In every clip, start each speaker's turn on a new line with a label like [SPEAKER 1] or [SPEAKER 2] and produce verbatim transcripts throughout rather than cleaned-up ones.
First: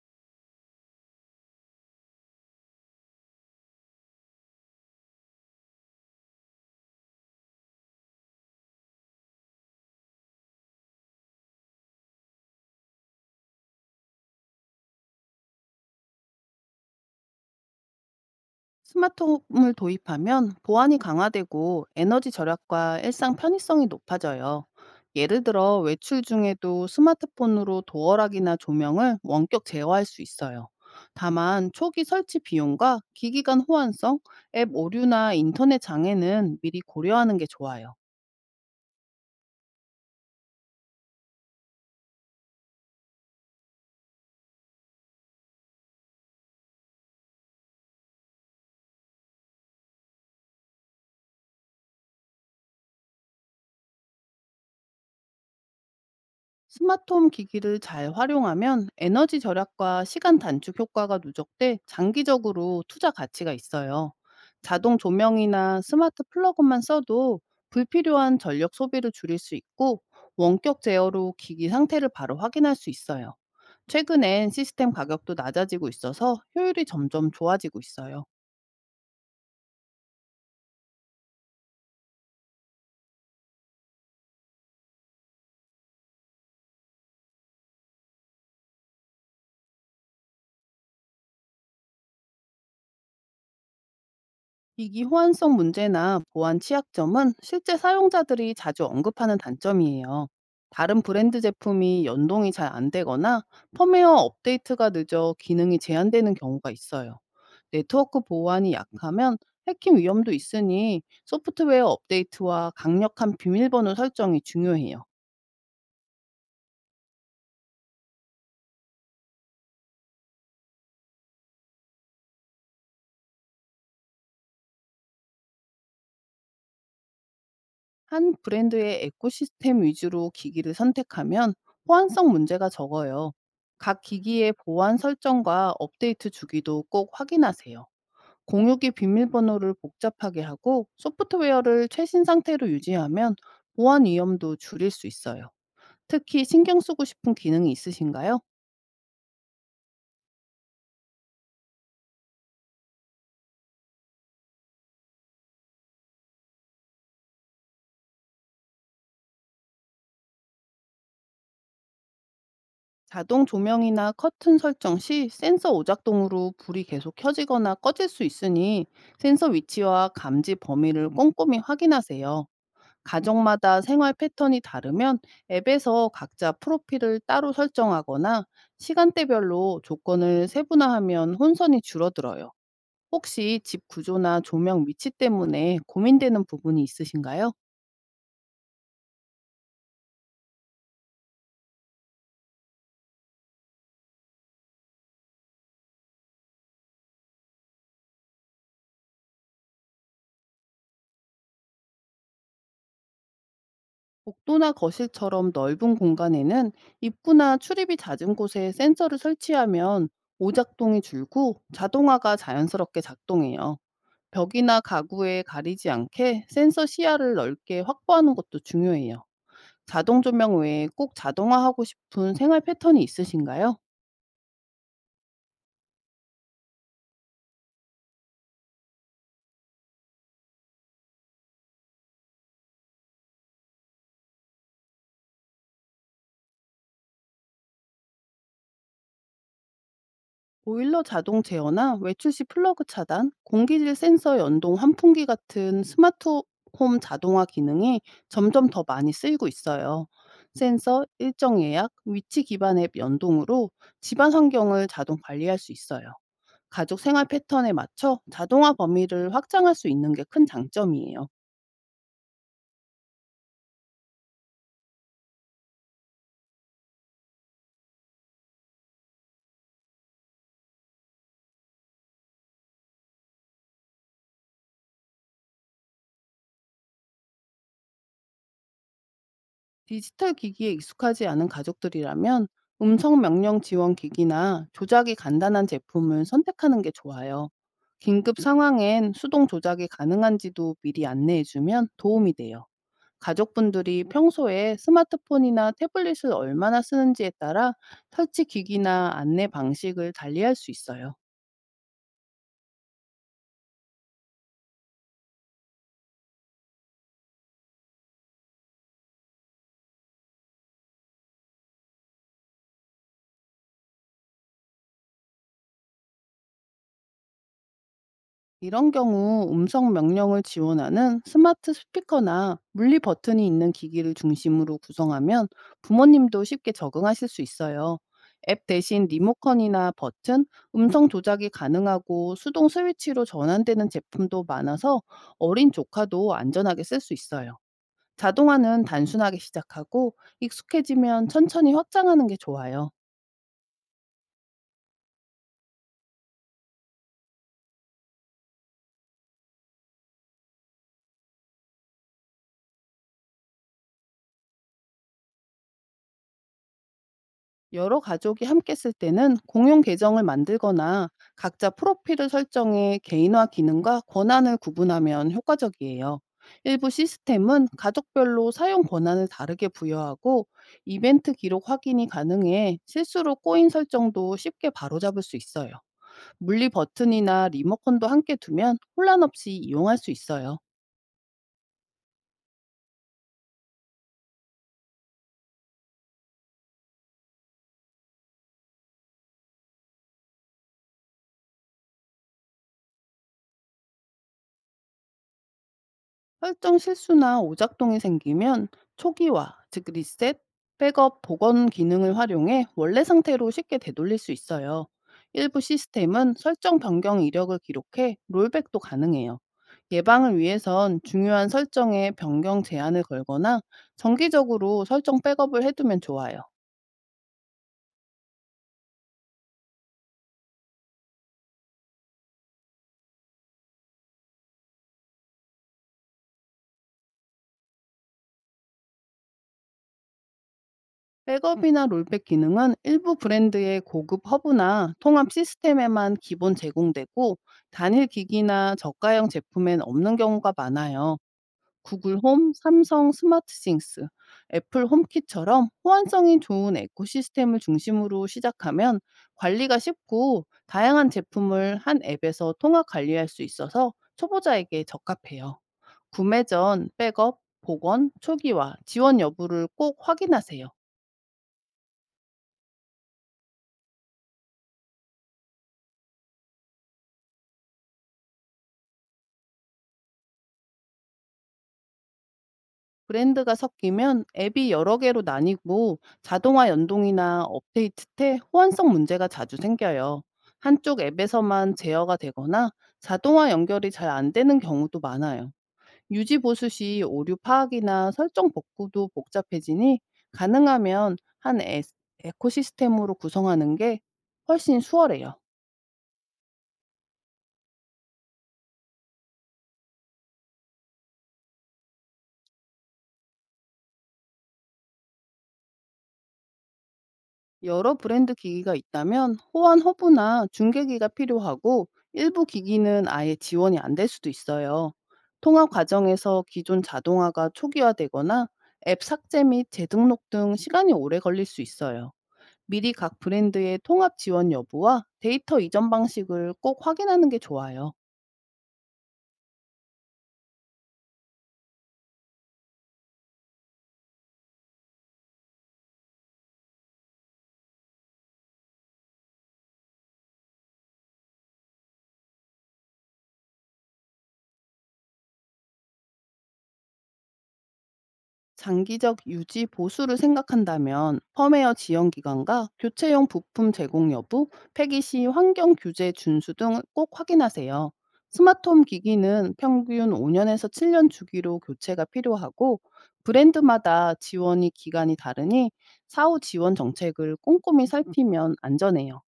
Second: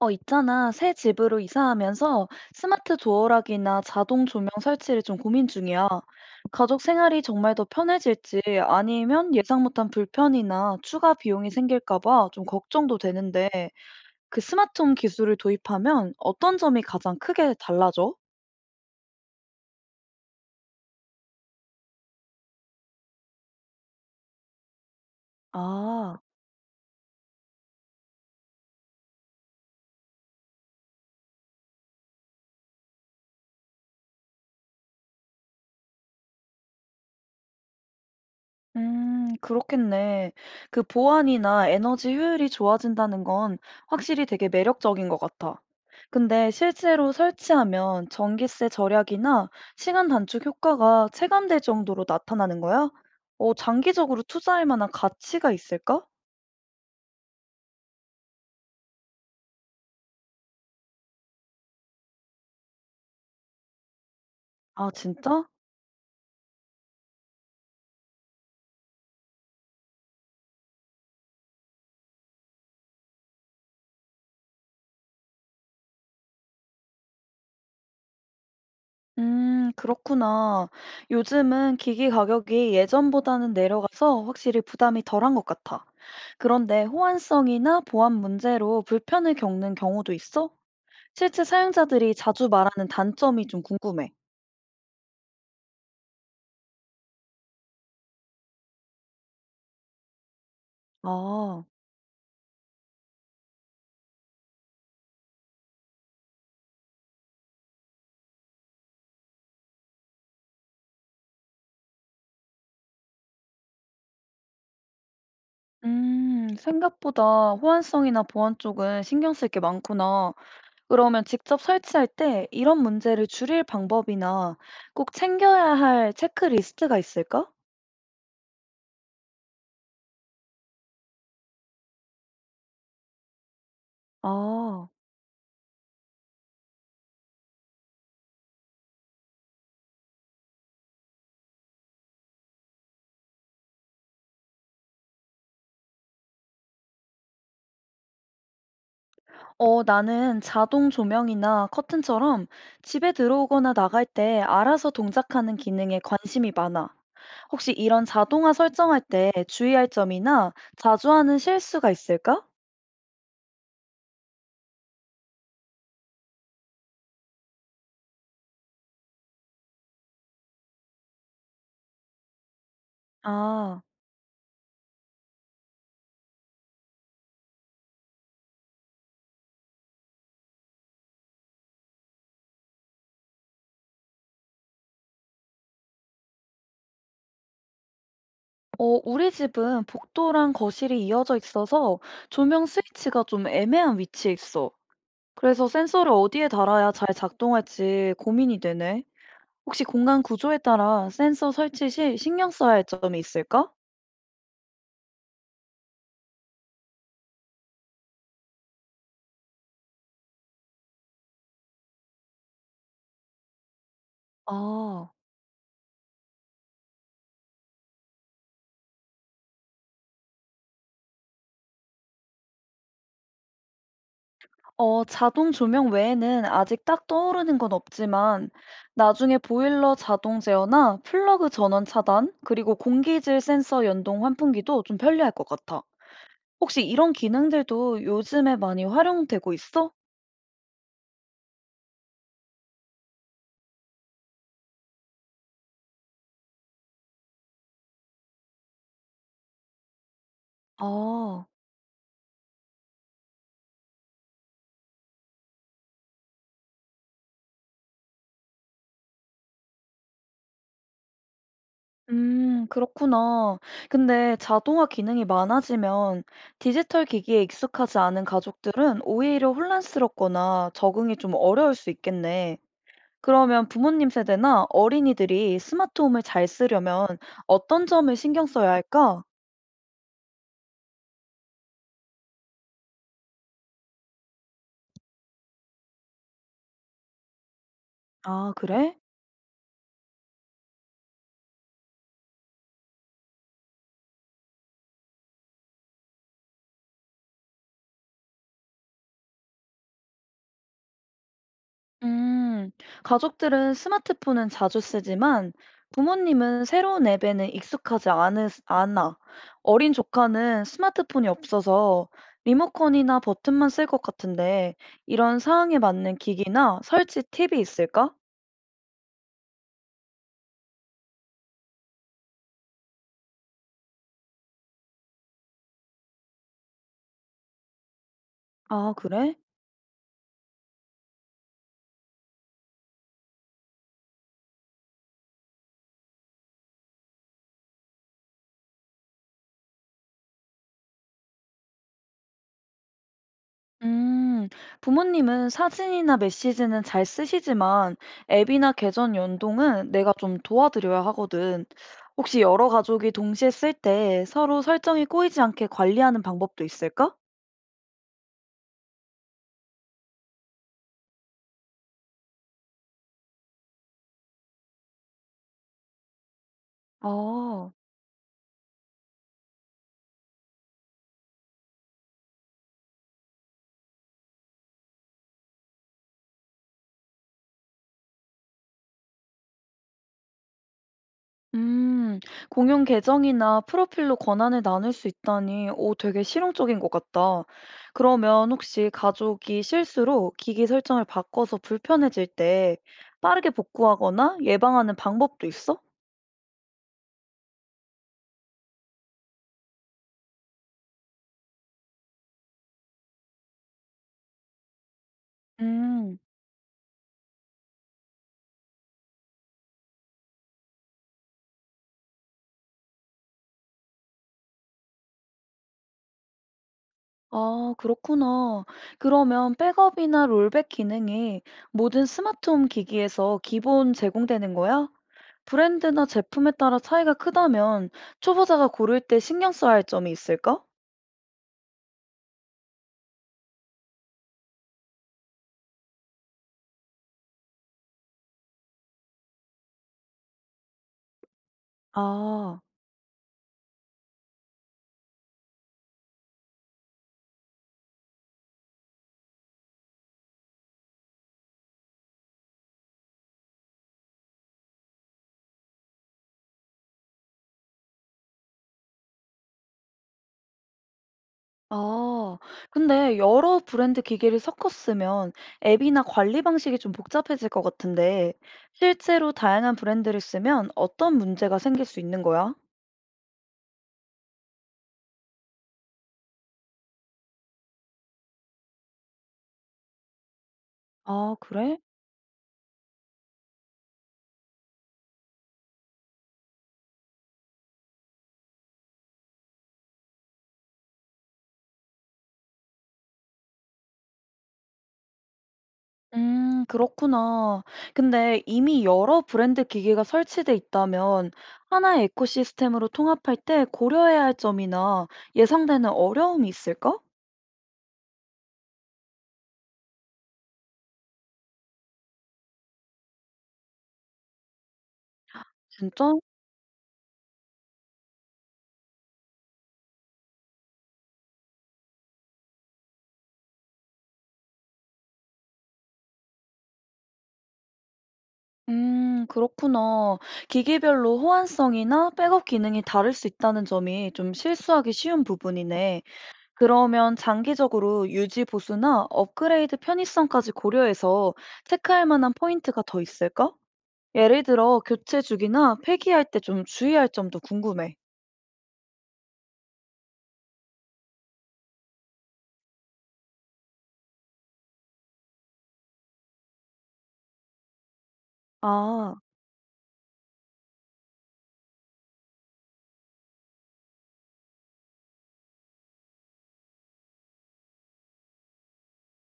[SPEAKER 1] 어, 있잖아. 새 집으로 이사하면서 스마트 도어락이나 자동 조명 설치를 좀 고민 중이야. 가족 생활이 정말 더 편해질지 아니면 예상 못한 불편이나 추가 비용이 생길까 봐 좀 걱정도 되는데 그 스마트홈 기술을 도입하면 어떤 점이 가장 크게 달라져?
[SPEAKER 2] 스마트홈을 도입하면 보안이 강화되고 에너지 절약과 일상 편의성이 높아져요. 예를 들어
[SPEAKER 1] 아.
[SPEAKER 2] 외출 중에도 스마트폰으로 도어락이나 조명을 원격 제어할 수 있어요. 다만 초기 설치 비용과 기기 간 호환성, 앱 오류나 인터넷 장애는 미리 고려하는 게 좋아요.
[SPEAKER 1] 음, 그렇겠네. 그 보안이나 에너지 효율이 좋아진다는 건 확실히 되게 매력적인 것 같아. 근데 실제로 설치하면 전기세 절약이나 시간 단축 효과가 체감될 정도로 나타나는 거야? 어, 장기적으로 투자할 만한 가치가 있을까?
[SPEAKER 2] 스마트홈 기기를 잘 활용하면 에너지 절약과 시간 단축 효과가 누적돼 장기적으로 투자 가치가 있어요.
[SPEAKER 1] 아,
[SPEAKER 2] 자동
[SPEAKER 1] 진짜?
[SPEAKER 2] 조명이나 스마트 플러그만 써도 불필요한 전력 소비를 줄일 수 있고, 원격 제어로 기기 상태를 바로 확인할 수 있어요. 최근엔 시스템 가격도 낮아지고 있어서 효율이 점점 좋아지고 있어요.
[SPEAKER 1] 음, 그렇구나. 요즘은 기기 가격이 예전보다는 내려가서 확실히 부담이 덜한 것 같아. 그런데 호환성이나 보안 문제로 불편을 겪는 경우도 있어? 실제 사용자들이 자주 말하는 단점이 좀 궁금해.
[SPEAKER 2] 기기 호환성 문제나 보안 취약점은 실제 사용자들이 자주 언급하는 단점이에요. 다른 브랜드
[SPEAKER 1] 아,
[SPEAKER 2] 제품이 연동이 잘 안 되거나 펌웨어 업데이트가 늦어 기능이 제한되는 경우가 있어요. 네트워크 보안이 약하면 해킹 위험도 있으니, 소프트웨어 업데이트와 강력한 비밀번호 설정이 중요해요.
[SPEAKER 1] 음, 생각보다 호환성이나 보안 쪽은 신경 쓸 게 많구나. 그러면 직접 설치할 때 이런 문제를 줄일 방법이나 꼭 챙겨야 할 체크리스트가 있을까?
[SPEAKER 2] 한 브랜드의 에코시스템 위주로 기기를 선택하면 호환성 문제가 적어요. 각 기기의
[SPEAKER 1] 아.
[SPEAKER 2] 보안 설정과 업데이트 주기도 꼭 확인하세요. 공유기 비밀번호를 복잡하게 하고 소프트웨어를 최신 상태로 유지하면 보안 위험도 줄일 수 있어요. 특히 신경 쓰고 싶은 기능이 있으신가요?
[SPEAKER 1] 어, 나는 자동 조명이나 커튼처럼 집에 들어오거나 나갈 때 알아서 동작하는 기능에 관심이 많아. 혹시 이런 자동화 설정할 때 주의할 점이나 자주 하는 실수가 있을까?
[SPEAKER 2] 자동 조명이나 커튼 설정 시 센서 오작동으로 불이 계속 켜지거나 꺼질 수 있으니, 센서 위치와 감지 범위를 꼼꼼히 확인하세요. 가정마다
[SPEAKER 1] 아,
[SPEAKER 2] 생활 패턴이 다르면 앱에서 각자 프로필을 따로 설정하거나 시간대별로 조건을 세분화하면 혼선이 줄어들어요. 혹시 집 구조나 조명 위치 때문에 고민되는 부분이 있으신가요?
[SPEAKER 1] 어, 우리 집은 복도랑 거실이 이어져 있어서 조명 스위치가 좀 애매한 위치에 있어. 그래서 센서를 어디에 달아야 잘 작동할지 고민이 되네. 혹시 공간 구조에 따라 센서 설치 시 신경 써야 할 점이 있을까?
[SPEAKER 2] 복도나 거실처럼 넓은 공간에는 입구나 출입이 잦은 곳에 센서를 설치하면 오작동이 줄고 자동화가 자연스럽게 작동해요. 벽이나
[SPEAKER 1] 아.
[SPEAKER 2] 가구에 가리지 않게 센서 시야를 넓게 확보하는 것도 중요해요. 자동 조명 외에 꼭 자동화하고 싶은 생활 패턴이 있으신가요?
[SPEAKER 1] 어, 자동 조명 외에는 아직 딱 떠오르는 건 없지만, 나중에 보일러 자동 제어나 플러그 전원 차단, 그리고 공기질 센서 연동 환풍기도 좀 편리할 것 같아. 혹시 이런 기능들도 요즘에 많이 활용되고 있어?
[SPEAKER 2] 보일러 자동 제어나 외출 시 플러그 차단, 공기질 센서 연동 환풍기 같은 스마트홈 자동화 기능이 점점 더 많이 쓰이고 있어요. 센서,
[SPEAKER 1] 아,
[SPEAKER 2] 일정 예약, 위치 기반 앱 연동으로 집안 환경을 자동 관리할 수 있어요. 가족 생활 패턴에 맞춰 자동화 범위를 확장할 수 있는 게 큰 장점이에요.
[SPEAKER 1] 음, 그렇구나. 근데 자동화 기능이 많아지면 디지털 기기에 익숙하지 않은 가족들은 오히려 혼란스럽거나 적응이 좀 어려울 수 있겠네. 그러면 부모님 세대나 어린이들이 스마트홈을 잘 쓰려면 어떤 점을 신경 써야 할까?
[SPEAKER 2] 디지털 기기에 익숙하지 않은 가족들이라면 음성 명령 지원 기기나 조작이 간단한 제품을 선택하는 게 좋아요. 긴급
[SPEAKER 1] 아, 그래?
[SPEAKER 2] 상황엔 수동 조작이 가능한지도 미리 안내해주면 도움이 돼요. 가족분들이 평소에 스마트폰이나 태블릿을 얼마나 쓰는지에 따라 설치 기기나 안내 방식을 달리할 수 있어요.
[SPEAKER 1] 음, 가족들은 스마트폰은 자주 쓰지만 부모님은 새로운 앱에는 익숙하지 않으, 않아. 어린 조카는 스마트폰이 없어서 리모컨이나 버튼만 쓸 것 같은데 이런 상황에 맞는 기기나 설치 팁이 있을까?
[SPEAKER 2] 이런 경우 음성 명령을 지원하는 스마트 스피커나 물리 버튼이 있는 기기를 중심으로 구성하면 부모님도 쉽게 적응하실 수 있어요. 앱
[SPEAKER 1] 아,
[SPEAKER 2] 대신
[SPEAKER 1] 그래?
[SPEAKER 2] 리모컨이나 버튼, 음성 조작이 가능하고 수동 스위치로 전환되는 제품도 많아서 어린 조카도 안전하게 쓸 수 있어요. 자동화는 단순하게 시작하고 익숙해지면 천천히 확장하는 게 좋아요.
[SPEAKER 1] 음, 부모님은 사진이나 메시지는 잘 쓰시지만 앱이나 계정 연동은 내가 좀 도와드려야 하거든. 혹시 여러 가족이 동시에 쓸 때 서로 설정이 꼬이지 않게 관리하는 방법도 있을까?
[SPEAKER 2] 여러 가족이 함께 쓸 때는 공용 계정을 만들거나 각자 프로필을 설정해 개인화 기능과 권한을 구분하면 효과적이에요. 일부 시스템은
[SPEAKER 1] 아,
[SPEAKER 2] 가족별로 사용 권한을 다르게 부여하고 이벤트 기록 확인이 가능해 실수로 꼬인 설정도 쉽게 바로잡을 수 있어요. 물리 버튼이나 리모컨도 함께 두면 혼란 없이 이용할 수 있어요.
[SPEAKER 1] 음, 공용 계정이나 프로필로 권한을 나눌 수 있다니, 오, 되게 실용적인 것 같다. 그러면 혹시 가족이 실수로 기기 설정을 바꿔서 불편해질 때 빠르게 복구하거나 예방하는 방법도 있어?
[SPEAKER 2] 설정 실수나 오작동이 생기면 초기화, 즉 리셋, 백업, 복원 기능을 활용해 원래 상태로 쉽게 되돌릴 수 있어요. 일부
[SPEAKER 1] 음.
[SPEAKER 2] 시스템은 설정 변경 이력을 기록해 롤백도 가능해요. 예방을 위해선 중요한 설정에 변경 제한을 걸거나 정기적으로 설정 백업을 해두면 좋아요.
[SPEAKER 1] 아, 그렇구나. 그러면 백업이나 롤백 기능이 모든 스마트홈 기기에서 기본 제공되는 거야? 브랜드나 제품에 따라 차이가 크다면 초보자가 고를 때 신경 써야 할 점이 있을까?
[SPEAKER 2] 백업이나 롤백 기능은 일부 브랜드의 고급 허브나 통합 시스템에만 기본 제공되고, 단일 기기나 저가형 제품엔 없는 경우가 많아요. 구글 홈,
[SPEAKER 1] 아,
[SPEAKER 2] 삼성 스마트 싱스, 애플 홈킷처럼 호환성이 좋은 에코시스템을 중심으로 시작하면 관리가 쉽고, 다양한 제품을 한 앱에서 통합 관리할 수 있어서 초보자에게 적합해요. 구매 전 백업, 복원, 초기화, 지원 여부를 꼭 확인하세요.
[SPEAKER 1] 아. 근데 여러 브랜드 기기를 섞어 쓰면 앱이나 관리 방식이 좀 복잡해질 것 같은데 실제로 다양한 브랜드를 쓰면 어떤 문제가 생길 수 있는 거야?
[SPEAKER 2] 브랜드가 섞이면 앱이 여러 개로 나뉘고 자동화 연동이나 업데이트 때 호환성 문제가 자주 생겨요. 한쪽
[SPEAKER 1] 아,
[SPEAKER 2] 앱에서만
[SPEAKER 1] 그래?
[SPEAKER 2] 제어가 되거나 자동화 연결이 잘 안 되는 경우도 많아요. 유지 보수 시 오류 파악이나 설정 복구도 복잡해지니, 가능하면 한 에- 에코시스템으로 구성하는 게 훨씬 수월해요.
[SPEAKER 1] 음, 그렇구나. 근데 이미 여러 브랜드 기기가 설치돼 있다면 하나의 에코시스템으로 통합할 때 고려해야 할 점이나 예상되는 어려움이 있을까?
[SPEAKER 2] 여러 브랜드 기기가 있다면 호환 허브나 중계기가 필요하고, 일부 기기는 아예 지원이 안 될 수도 있어요. 통합
[SPEAKER 1] 진짜?
[SPEAKER 2] 과정에서 기존 자동화가 초기화되거나 앱 삭제 및 재등록 등 시간이 오래 걸릴 수 있어요. 미리 각 브랜드의 통합 지원 여부와 데이터 이전 방식을 꼭 확인하는 게 좋아요.
[SPEAKER 1] 음, 그렇구나. 기기별로 호환성이나 백업 기능이 다를 수 있다는 점이 좀 실수하기 쉬운 부분이네. 그러면 장기적으로 유지 보수나 업그레이드 편의성까지 고려해서 체크할 만한 포인트가 더 있을까? 예를 들어 교체 주기나 폐기할 때 좀 주의할 점도 궁금해.
[SPEAKER 2] 장기적 유지 보수를 생각한다면 펌웨어 지연 기간과 교체용 부품 제공 여부, 폐기 시 환경 규제 준수 등 꼭 확인하세요. 스마트홈
[SPEAKER 1] 아,
[SPEAKER 2] 기기는 평균 오 년에서 칠 년 주기로 교체가 필요하고 브랜드마다 지원이 기간이 다르니 사후 지원 정책을 꼼꼼히 살피면 안전해요.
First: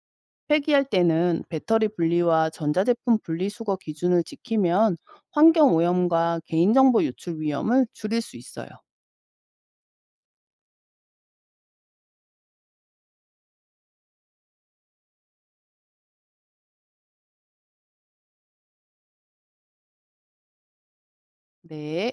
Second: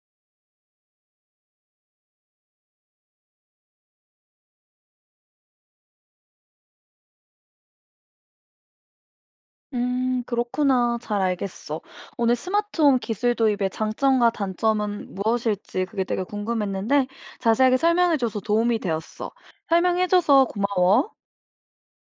[SPEAKER 2] 폐기할 때는 배터리 분리와 전자제품 분리수거 기준을 지키면 환경 오염과 개인정보 유출 위험을 줄일 수 있어요.
[SPEAKER 1] 음, 그렇구나. 잘 알겠어. 오늘 스마트홈 기술 도입의 장점과 단점은 무엇일지 그게 되게 궁금했는데 자세하게 설명해줘서 도움이 되었어. 설명해줘서 고마워.
[SPEAKER 2] 네.